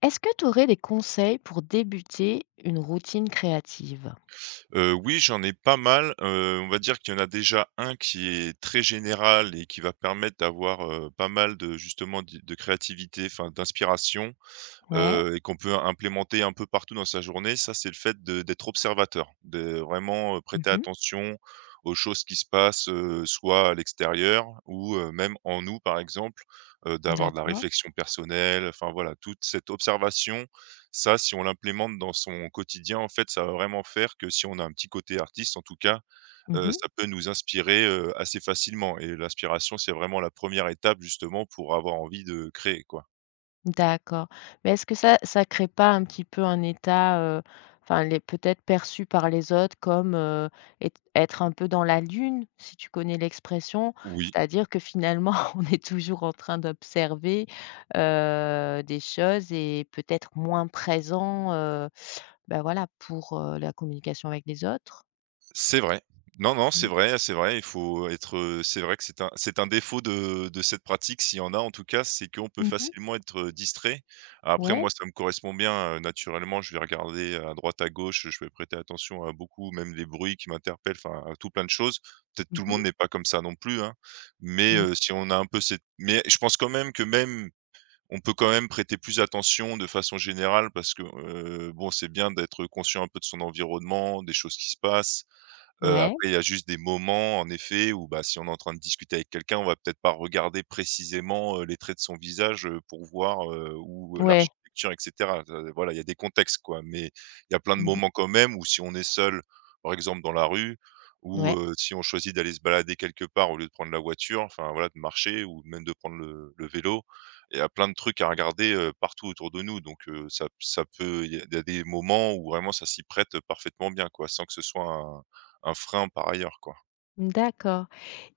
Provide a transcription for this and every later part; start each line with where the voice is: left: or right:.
left: Est-ce que tu aurais des conseils pour débuter une routine créative?
right: Oui, j'en ai pas mal, on va dire qu'il y en a déjà un qui est très général et qui va permettre d'avoir, pas mal de justement d'i de créativité, enfin d'inspiration
left: Ouais.
right: et qu'on peut implémenter un peu partout dans sa journée. Ça, c'est le fait de d'être observateur, de vraiment, prêter
left: Mmh.
right: attention aux choses qui se passent, soit à l'extérieur ou même en nous, par exemple, d'avoir de la
left: D'accord.
right: réflexion personnelle, enfin voilà, toute cette observation, ça, si on l'implémente dans son quotidien, en fait, ça va vraiment faire que si on a un petit côté artiste, en tout cas,
left: Mmh.
right: ça peut nous inspirer, assez facilement. Et l'inspiration, c'est vraiment la première étape, justement, pour avoir envie de créer, quoi.
left: D'accord. Mais est-ce que ça ça crée pas un petit peu un état, enfin les peut-être perçu par les autres comme, êt être un peu dans la lune, si tu connais l'expression?
right: Oui.
left: C'est-à-dire que finalement, on est toujours en train d'observer, des choses et peut-être moins présent, bah, voilà, pour, la communication avec les autres?
right: C'est vrai. Non, non,
left: Mmh.
right: c'est vrai, il faut être, c'est vrai que c'est un défaut de cette pratique, s'il y en a en tout cas, c'est qu'on peut
left: Mmh.
right: facilement être, distrait. Après
left: Ouais.
right: moi, ça me correspond bien, naturellement, je vais regarder à droite, à gauche, je vais prêter attention à beaucoup, même les bruits qui m'interpellent, enfin, à tout plein de choses. Peut-être
left: Mmh
right: tout le monde
left: mh.
right: n'est pas comme ça non plus, hein, mais
left: Mmh.
right: si on a un peu cette mais je pense quand même que même on peut quand même prêter plus attention de façon générale parce que, bon, c'est bien d'être conscient un peu de son environnement, des choses qui se passent.
left: Ouais,
right: Après il y a juste des moments en effet où, bah, si on est en train de discuter avec quelqu'un, on va peut-être pas regarder précisément, les traits de son visage, pour voir, où ou
left: ouais.
right: l'architecture et cetera. Voilà, il y a des contextes quoi, mais il y a plein de
left: Mmh mh.
right: moments quand même où si on est seul, par exemple dans la rue ou,
left: Ouais.
right: si on choisit d'aller se balader quelque part au lieu de prendre la voiture, enfin voilà, de marcher ou même de prendre le vélo. Il y a plein de trucs à regarder, partout autour de nous donc, ça peut il y a des moments où vraiment ça s'y prête parfaitement bien quoi, sans que ce soit un frein par ailleurs, quoi.
left: D'accord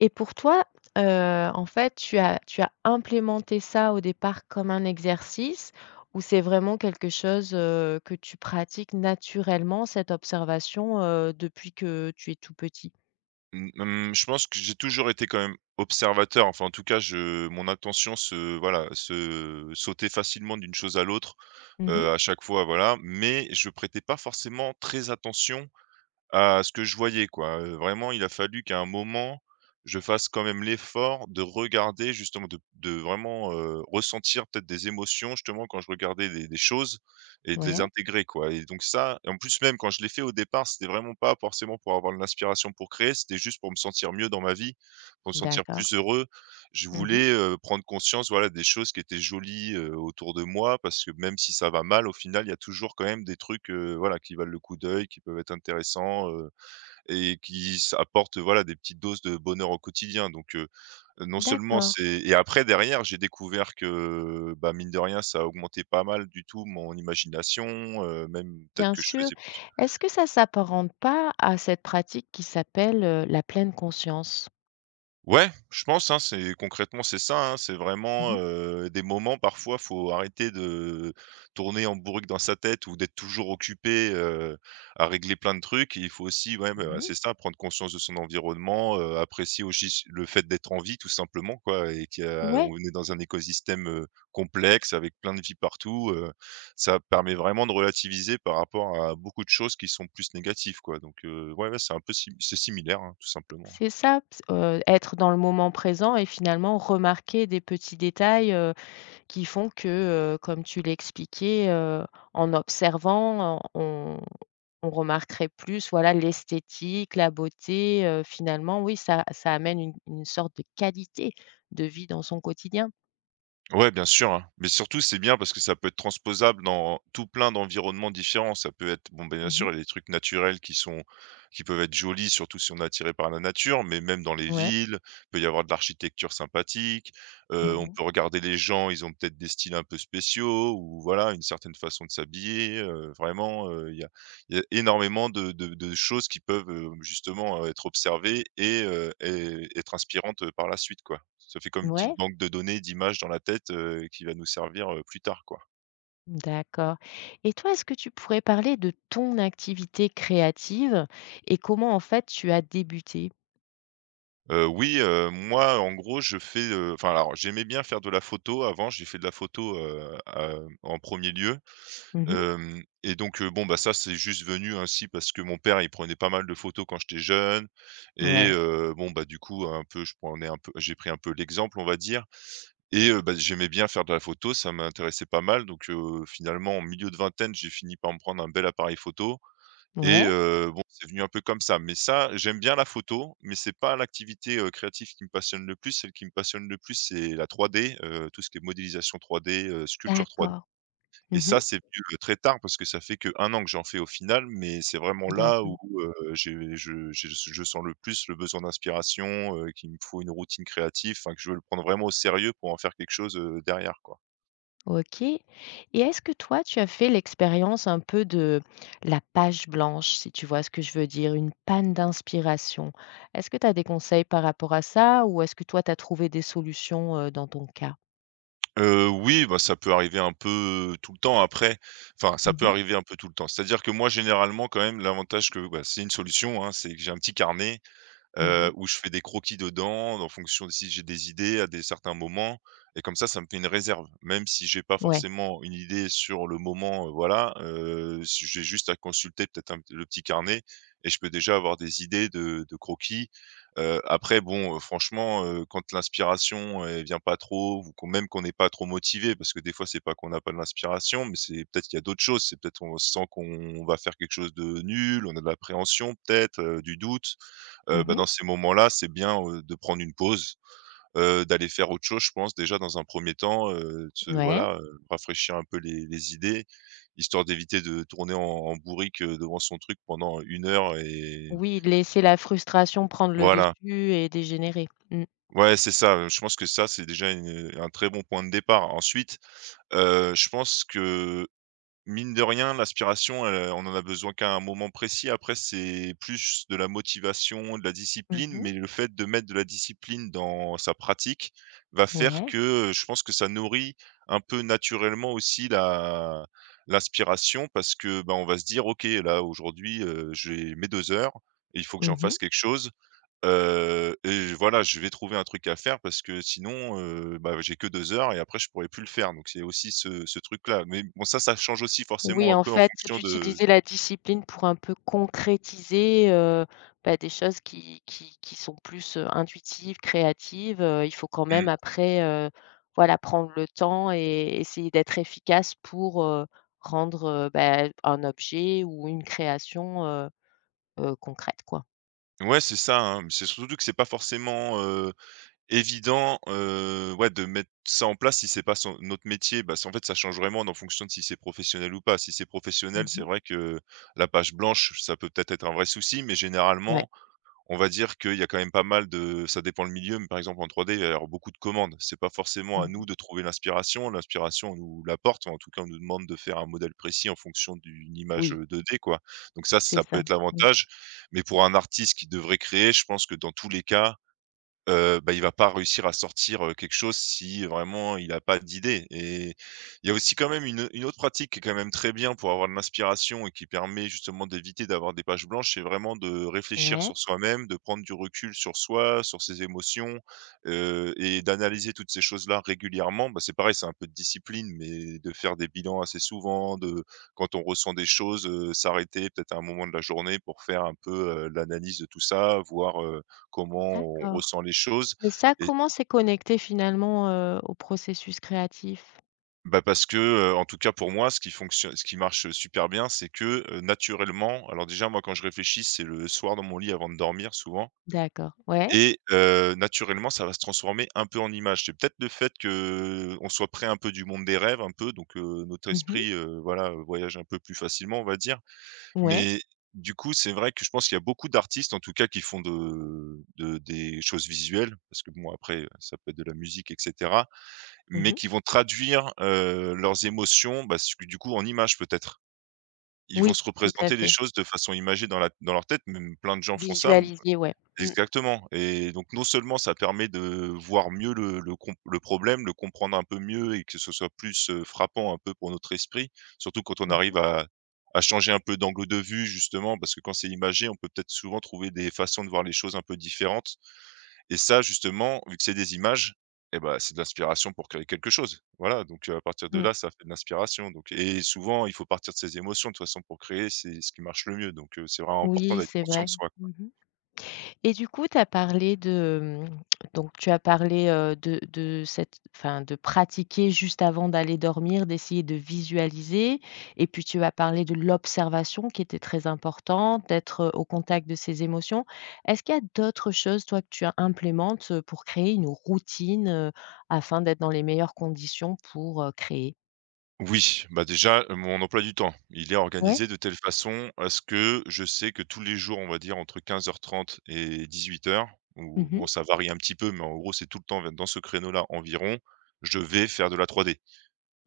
left: et pour toi, en fait, tu as implémenté ça au départ comme un exercice ou c'est vraiment quelque chose, que tu pratiques naturellement, cette observation, depuis que tu es tout petit?
right: Mmh, je pense que j'ai toujours été quand même observateur, enfin en tout cas je mon attention se voilà, se sautait facilement d'une chose à l'autre,
left: Mmh mh.
right: à chaque fois voilà, mais je prêtais pas forcément très attention à ce que je voyais, quoi. Vraiment, il a fallu qu'à un moment, je fasse quand même l'effort de regarder justement de vraiment, ressentir peut-être des émotions justement quand je regardais des choses et de les
left: Ouais,
right: intégrer, quoi. Et donc ça, et en plus même quand je l'ai fait au départ, c'était vraiment pas forcément pour avoir de l'inspiration pour créer, c'était juste pour me sentir mieux dans ma vie, pour me sentir
left: d'accord.
right: plus heureux. Je
left: Mmh mh.
right: voulais, prendre conscience, voilà, des choses qui étaient jolies, autour de moi parce que même si ça va mal, au final, il y a toujours quand même des trucs, voilà, qui valent le coup d'œil, qui peuvent être intéressants, et qui s apportent, voilà, des petites doses de bonheur au quotidien donc non seulement
left: D'accord,
right: c'est et après derrière, j'ai découvert que, bah, mine de rien, ça a augmenté pas mal du tout mon imagination, même peut-être
left: bien
right: que je
left: sûr.
right: faisais plus.
left: Est-ce que ça s'apparente pas à cette pratique qui s'appelle, la pleine conscience?
right: Ouais, je pense, hein, c'est concrètement, c'est ça, hein, c'est
left: Mmh
right: vraiment,
left: mh.
right: des moments parfois, faut arrêter de tourner en bourrique dans sa tête ou d'être toujours occupé, à régler plein de trucs. Et il faut aussi, ouais,
left: Mmh
right: bah,
left: mh.
right: c'est ça, prendre conscience de son environnement, apprécier aussi le fait d'être en vie tout simplement, quoi, et
left: Ouais.
right: qu'on est dans un écosystème, complexe avec plein de vie partout, ça permet vraiment de relativiser par rapport à beaucoup de choses qui sont plus négatives, quoi donc ouais, ouais, c'est un peu sim c'est similaire, hein, tout simplement.
left: C'est ça, ps être dans le moment présent et finalement remarquer des petits détails, qui font que, comme tu l'expliquais, en observant, on remarquerait plus, voilà, l'esthétique, la beauté, finalement, oui, ça ça amène une sorte de qualité de vie dans son quotidien.
right: Ouais, bien sûr, hein. Mais surtout, c'est bien parce que ça peut être transposable dans tout plein d'environnements différents. Ça peut être, bon, ben, bien sûr,
left: Mmh.
right: il y a des trucs naturels qui sont, qui peuvent être jolis, surtout si on est attiré par la nature, mais même dans les
left: Ouais.
right: villes, il peut y avoir de l'architecture sympathique. On
left: Mmh.
right: peut regarder les gens, ils ont peut-être des styles un peu spéciaux ou voilà, une certaine façon de s'habiller. Vraiment, il y a énormément de choses qui peuvent, justement, être observées et être inspirantes, par la suite, quoi. Ça fait comme une petite
left: Ouais,
right: banque de données, d'images dans la tête, qui va nous servir, plus tard, quoi.
left: d'accord et toi, est-ce que tu pourrais parler de ton activité créative et comment, en fait, tu as débuté?
right: Oui, moi, en gros, je fais, enfin, alors, j'aimais bien faire de la photo avant. J'ai fait de la photo, en premier lieu,
left: Mmh.
right: hem et donc, bon, bah, ça, c'est juste venu ainsi parce que mon père, il prenait pas mal de photos quand j'étais jeune. Et
left: Ouais.
right: bon, bah, du coup, je prenais un peu, j'ai pris un peu l'exemple, on va dire. Et bah, j'aimais bien faire de la photo, ça m'intéressait pas mal donc finalement en milieu de vingtaine, j'ai fini par me prendre un bel appareil photo et
left: Ouais,
right: bon, c'est venu un peu comme ça. Mais ça, j'aime bien la photo, mais c'est pas l'activité, créative qui me passionne le plus. Celle qui me passionne le plus, c'est la 3D, tout ce qui est modélisation 3D, sculpture 3D.
left: d'accord.
right: Et
left: Mmh.
right: ça, c'est venu très tard parce que ça fait que 1 an que j'en fais au final, mais c'est vraiment là
left: D'accord.
right: où, j'ai je sens le plus le besoin d'inspiration, qu'il me faut une routine créative, enfin que je veux le prendre vraiment au sérieux pour en faire quelque chose, derrière, quoi.
left: OK et est-ce que toi, tu as fait l'expérience un peu de la page blanche, si tu vois ce que je veux dire? Une panne d'inspiration. Est-ce que tu as des conseils par rapport à ça ou est-ce que toi, tu as trouvé des solutions, dans ton cas?
right: Oui, bah, ça peut arriver un peu tout le temps après, enfin ça
left: Mmh
right: peut
left: mh.
right: arriver un peu tout le temps. C'est-à-dire que moi généralement quand même l'avantage que bah, c'est une solution, hein, c'est que j'ai un petit carnet
left: Mmh.
right: où je fais des croquis dedans, en fonction de si j'ai des idées à des certains moments et comme ça me fait une réserve. Même si j'ai pas
left: Ouais.
right: forcément une idée sur le moment, voilà, s j'ai juste à consulter peut-être un le petit carnet et je peux déjà avoir des idées de croquis. Après bon, franchement, quand l'inspiration, elle vient pas trop ou qu'on même qu'on n'est pas trop motivé parce que des fois, c'est pas qu'on n'a pas de l'inspiration, mais c'est peut-être qu'il y a d'autres choses. C'est peut-être on sent qu'on va faire quelque chose de nul, on a de l'appréhension peut-être, du doute. Bah,
left: Mmh.
right: dans ces moments-là, c'est bien, de prendre une pause, d'aller faire autre chose, je pense déjà dans un premier er temps, se
left: Ouais.
right: voilà, rafraîchir un peu les idées, histoire d'éviter de tourner en bourrique, devant son truc pendant 1 heure et
left: Oui, laisser la frustration prendre le
right: voilà.
left: dessus et dégénérer. Mmh.
right: Ouais, c'est ça, je pense que ça, c'est déjà un très bon point de départ. Ensuite, je pense que mine de rien, l'aspiration, on en a besoin qu'à un moment précis. Après, c'est plus de la motivation, de la discipline,
left: Mmh.
right: mais le fait de mettre de la discipline dans sa pratique va faire
left: Ouais.
right: que, je pense que ça nourrit un peu naturellement aussi la l'aspiration parce que, ben on va se dire: «OK, là, aujourd'hui, j'ai mes 2 heures et il faut que j'en
left: Mmh.
right: fasse quelque chose». Et voilà, je vais trouver un truc à faire parce que sinon, bah, j'ai que 2 heures et après je pourrais plus le faire donc c'est aussi ce truc-là. Mais bon ça change aussi forcément
left: Oui,
right: un
left: en
right: peu en
left: fait,
right: fonction de
left: d'utiliser la discipline pour un peu concrétiser, bah, des choses qui sont plus, intuitives, créatives, il faut quand même
right: mmh.
left: après, voilà, prendre le temps et essayer d'être efficace pour, rendre, bah, un objet ou une création, concrète, quoi.
right: Ouais, c'est ça, hein, c'est surtout que c'est pas forcément, évident, ouais, de mettre ça en place si c'est pas son notre métier. Bah, c'est en fait, ça change vraiment en fonction de si c'est professionnel ou pas. Si c'est professionnel, c'est
left: Mmh.
right: vrai que la page blanche, ça peut peut-être être un vrai souci, mais
left: Ouais.
right: généralement, on va dire qu'il y a quand même pas mal de ça dépend le milieu, mais par exemple en 3D, il va y avoir beaucoup de commandes. C'est pas forcément à nous
left: Mmh.
right: de trouver l'inspiration. L'inspiration, on nous l'apporte, en tout cas, on nous demande de faire un modèle précis en fonction d'une image,
left: Oui,
right: 2D, quoi. Donc ça,
left: c'est
right: ça peut
left: ça.
right: être
left: Mmh.
right: l'avantage, mais pour un artiste qui devrait créer, je pense que dans tous les cas, il va pas réussir à sortir, quelque chose si vraiment il a pas d'idée. Et il y a aussi quand même une autre pratique qui est quand même très bien pour avoir de l'inspiration et qui permet justement d'éviter d'avoir des pages blanches. C'est vraiment de réfléchir
left: Ouais,
right: sur soi-même, de prendre du recul sur soi, sur ses émotions, et d'analyser toutes ces choses-là régulièrement. Bah, c'est pareil, c'est un peu de discipline, mais de faire des bilans assez souvent, de quand on ressent des choses, s'arrêter peut-être à un moment de la journée pour faire un peu, l'analyse de tout ça, voir comment on
left: d'accord.
right: ressent les choses.
left: Mais ça,
right: Et
left: comment c'est connecté finalement, au processus créatif?
right: bah, parce que, en tout cas pour moi, ce qui fonctionne, ce qui marche super bien, c'est que, naturellement, alors déjà moi quand je réfléchis, c'est le soir dans mon lit avant de dormir souvent,
left: D'accord. Ouais.
right: et naturellement ça va se transformer un peu en image. C'est peut-être le fait que on soit près un peu du monde des rêves un peu, donc notre
left: Mmh.
right: esprit, voilà, voyage un peu plus facilement, on va dire.
left: Ouais.
right: Mais du coup, c'est vrai que je pense qu'il y a beaucoup d'artistes en tout cas qui font de des choses visuelles, parce que bon après, ça peut être de la musique, etc.
left: Mmh.
right: Mais qui vont traduire, leurs émotions, bah, s du coup en images peut-être. Ils vont
left: Oui,
right: se
left: tout à
right: représenter les
left: fait.
right: choses de façon imagée dans la dans leur tête, même plein de gens font ça, mmh,
left: Visualiser, ouais. Mmh.
right: exactement. Et donc non seulement ça permet de voir mieux le problème, le comprendre un peu mieux et que ce soit plus, frappant un peu pour notre esprit, surtout quand on
left: Mmh
right: arrive
left: mh.
right: à changer un peu d'angle de vue justement, parce que quand c'est imagé, on peut peut-être souvent trouver des façons de voir les choses un peu différentes. Et ça justement, vu que c'est des images, et ben c'est de l'inspiration pour créer quelque chose. Voilà, donc à partir de
left: Mmh.
right: là, ça fait de l'inspiration, donc. Et souvent, il faut partir de ses émotions de toute façon pour créer, c'est ce qui marche le mieux, donc c'est vraiment important
left: Oui,
right: d'être
left: c'est
right: conscient
left: vrai.
right: de soi, quoi.
left: Mmh. Et du coup, tu as parlé de, donc tu as parlé, de cette enfin, de pratiquer juste avant d'aller dormir, d'essayer de visualiser et puis tu as parlé de l'observation qui était très importante, d'être, au contact de ses émotions. Est-ce qu'il y a d'autres choses, toi, que tu implémentes, pour créer une routine, afin d'être dans les meilleures conditions pour, créer?
right: Oui, bah, déjà, mon emploi du temps, il est
left: Ouais?
right: organisé de telle façon à ce que je sais que tous les jours, on va dire entre 15:30 et 18:00, ou bon,
left: Mmh.
right: ça varie un petit peu, mais en gros, c'est tout le temps dans ce créneau-là environ, je vais faire de la 3D.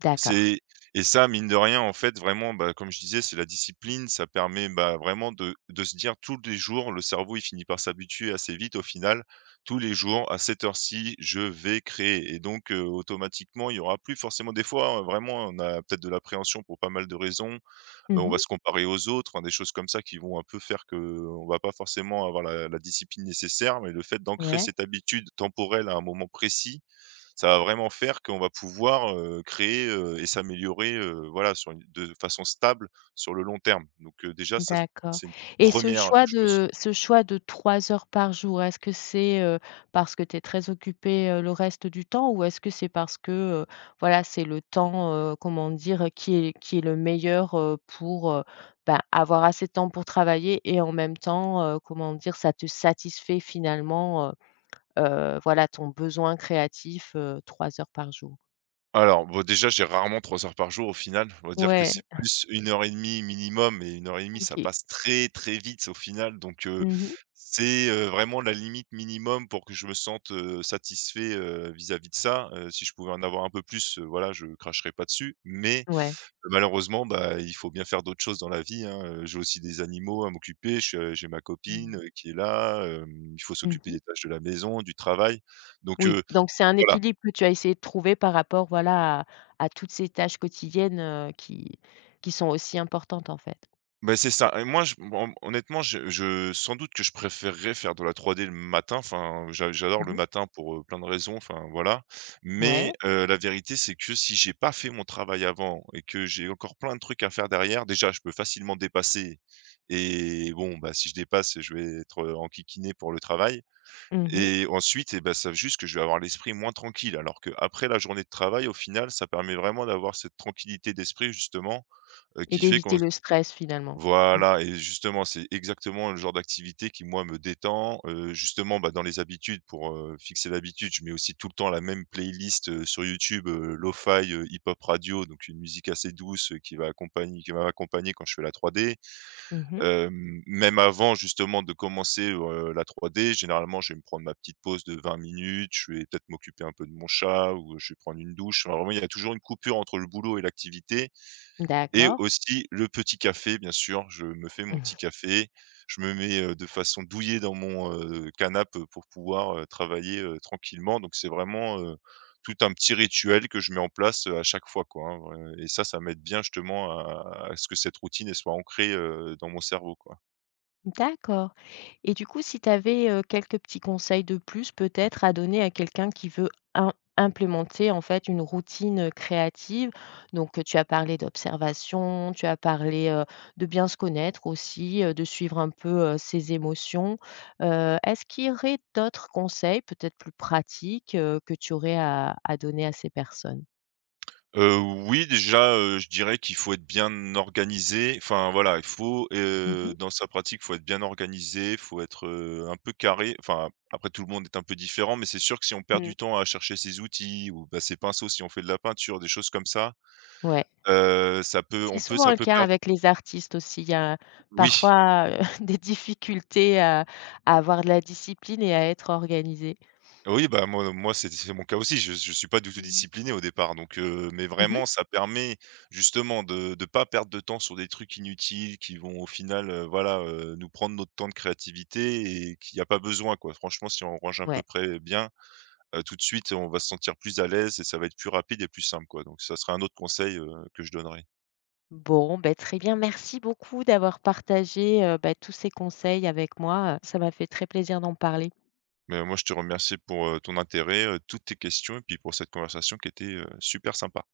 left: D'accord.
right: C'est et ça, mine de rien, en fait, vraiment, bah, comme je disais, c'est la discipline. Ça permet, bah, vraiment de se dire tous les jours, le cerveau, il finit par s'habituer assez vite au final. Tous les jours, à cette heure-ci, je vais créer, et donc automatiquement, il y aura plus forcément des fois, vraiment, on a peut-être de l'appréhension pour pas mal de raisons.
left: Mmh
right: On va
left: mh.
right: se comparer aux autres, hein, des choses comme ça qui vont un peu faire que qu'on va pas forcément avoir la discipline nécessaire, mais le fait d'ancrer
left: Ouais,
right: cette habitude temporelle à un moment précis, ça va vraiment faire qu'on va pouvoir, créer, et s'améliorer, voilà, sur une de façon stable sur le long terme. Donc, déjà ça,
left: d'accord
right: c'est une
left: et ce
right: première
left: choix
right: chose.
left: de 3 heures par jour, est-ce que c'est, parce que tu es très occupé, le reste du temps ou est-ce que c'est parce que, voilà, c'est le temps, comment dire, qui est le meilleur, pour, bah, avoir assez de temps pour travailler et en même temps, comment dire, ça te satisfait finalement, voilà, ton besoin créatif, 3 heures par jour?
right: Alors, bon, déjà, j'ai rarement 3 heures par jour au final. On va dire que
left: Ouais,
right: c'est plus 1 heure et demie minimum, et 1 heure et demie, ça
left: OK.
right: passe très, très vite au final. Donc,
left: Mmh mh.
right: c'est, vraiment la limite minimum pour que je me sente, satisfait, vis-à-vis de ça. Si je pouvais en avoir un peu plus, voilà, je cracherais pas dessus. Mais
left: Ouais.
right: malheureusement, bah, il faut bien faire d'autres choses dans la vie, hein, j'ai aussi des animaux à m'occuper, je j'ai ma
left: Mmh.
right: copine, qui est là, il faut
left: Mmh
right: s'occuper
left: mh.
right: des tâches de la maison, du travail, donc
left: Oui, donc c'est un
right: voilà.
left: équilibre que tu as essayé de trouver par rapport, voilà, à toutes ces tâches quotidiennes, qui sont aussi importantes, en fait.
right: Beh, c'est ça. Et moi je, bon, honnêtement, je sans doute que je préférerais faire de la 3D le matin, enfin, j'adore le
left: Mmh.
right: matin pour, plein de raisons, enfin, voilà. Mais,
left: Ouais.
right: la vérité, c'est que si j'ai pas fait mon travail avant et que j'ai encore plein de trucs à faire derrière, déjà, je peux facilement dépasser. Et bon, bah, si je dépasse, je vais être, enquiquiné pour le travail,
left: Mmh
right: et ensuite et bah, ça veut juste que je vais avoir l'esprit moins tranquille. Alors qu'après la journée de travail, au final, ça permet vraiment d'avoir cette tranquillité d'esprit justement,
left: et
right: qui fait qu'on,
left: d'éviter le stress, finalement. Mmh.
right: voilà. Et justement, c'est exactement le genre d'activité qui moi me détend, justement, bah, dans les habitudes pour, fixer l'habitude, je mets aussi tout le temps la même playlist, sur YouTube, lo-fi, hip-hop radio, donc une musique assez douce, qui va accompagner qui va m'accompagner quand je fais la 3D.
left: Mmh.
right: Même avant justement de commencer, la 3D, généralement, je vais me prendre ma petite pause de 20 minutes, je vais peut-être m'occuper un peu de mon chat ou je vais prendre une douche. Enfin, vraiment, il y a toujours une coupure entre le boulot et l'activité, et
left: D'accord.
right: aussi le petit café, bien sûr, je me fais mon petit café, je me mets, de façon douillée dans mon, canap, pour pouvoir, travailler, tranquillement. Donc c'est vraiment, tout un petit rituel que je mets en place, à chaque fois, quoi, hein, ouais. Et ça m'aide bien justement à ce que cette routine, elle soit ancrée, dans mon cerveau, quoi.
left: D'accord. Et du coup, si tu avais, quelques petits conseils de plus peut-être à donner à quelqu'un qui veut im implémenter en fait une routine, créative. Donc, tu as parlé d'observation, tu as parlé, de bien se connaître aussi, de suivre un peu, ses émotions. Est-ce qu'il y aurait d'autres conseils peut-être plus pratiques, que tu aurais à donner à ces personnes?
right: Heu, oui, déjà, je dirais qu'il faut être bien organisé. Enfin, voilà, il faut,
left: Mmh mh.
right: dans sa pratique, il faut être bien organisé, il faut être, un peu carré. Enfin, après tout le monde est un peu différent, mais c'est sûr que si on perd
left: Mmh.
right: du temps à chercher ses outils, ou bah, ses pinceaux si on fait de la peinture, des choses comme ça,
left: Ouais.
right: ça peut,
left: C'est
right: on peut,
left: souvent
right: ça
left: le
right: peut
left: cas
right: perdre.
left: avec les artistes aussi. Il y a
right: Oui.
left: parfois, des difficultés à avoir de la discipline et à être organisé.
right: Oui, bah, moi, c'est mon cas aussi. Je suis pas du tout
left: Mmh.
right: discipliné au départ, donc mais
left: Mmh.
right: vraiment ça permet justement de pas perdre de temps sur des trucs inutiles qui vont au final, voilà, nous prendre notre temps de créativité et qu'il y a pas besoin, quoi. Franchement, si on range à
left: Ouais.
right: peu près bien, tout de suite, on va se sentir plus à l'aise et ça va être plus rapide et plus simple, quoi. Donc ça serait un autre conseil, que je donnerais.
left: Bon, beh, très bien. Merci beaucoup d'avoir partagé, bah, tous ces conseils avec moi, ça m'a fait très plaisir d'en parler.
right: Mais moi, je te remercie pour, ton intérêt, toutes tes questions et puis pour cette conversation qui était, super sympa.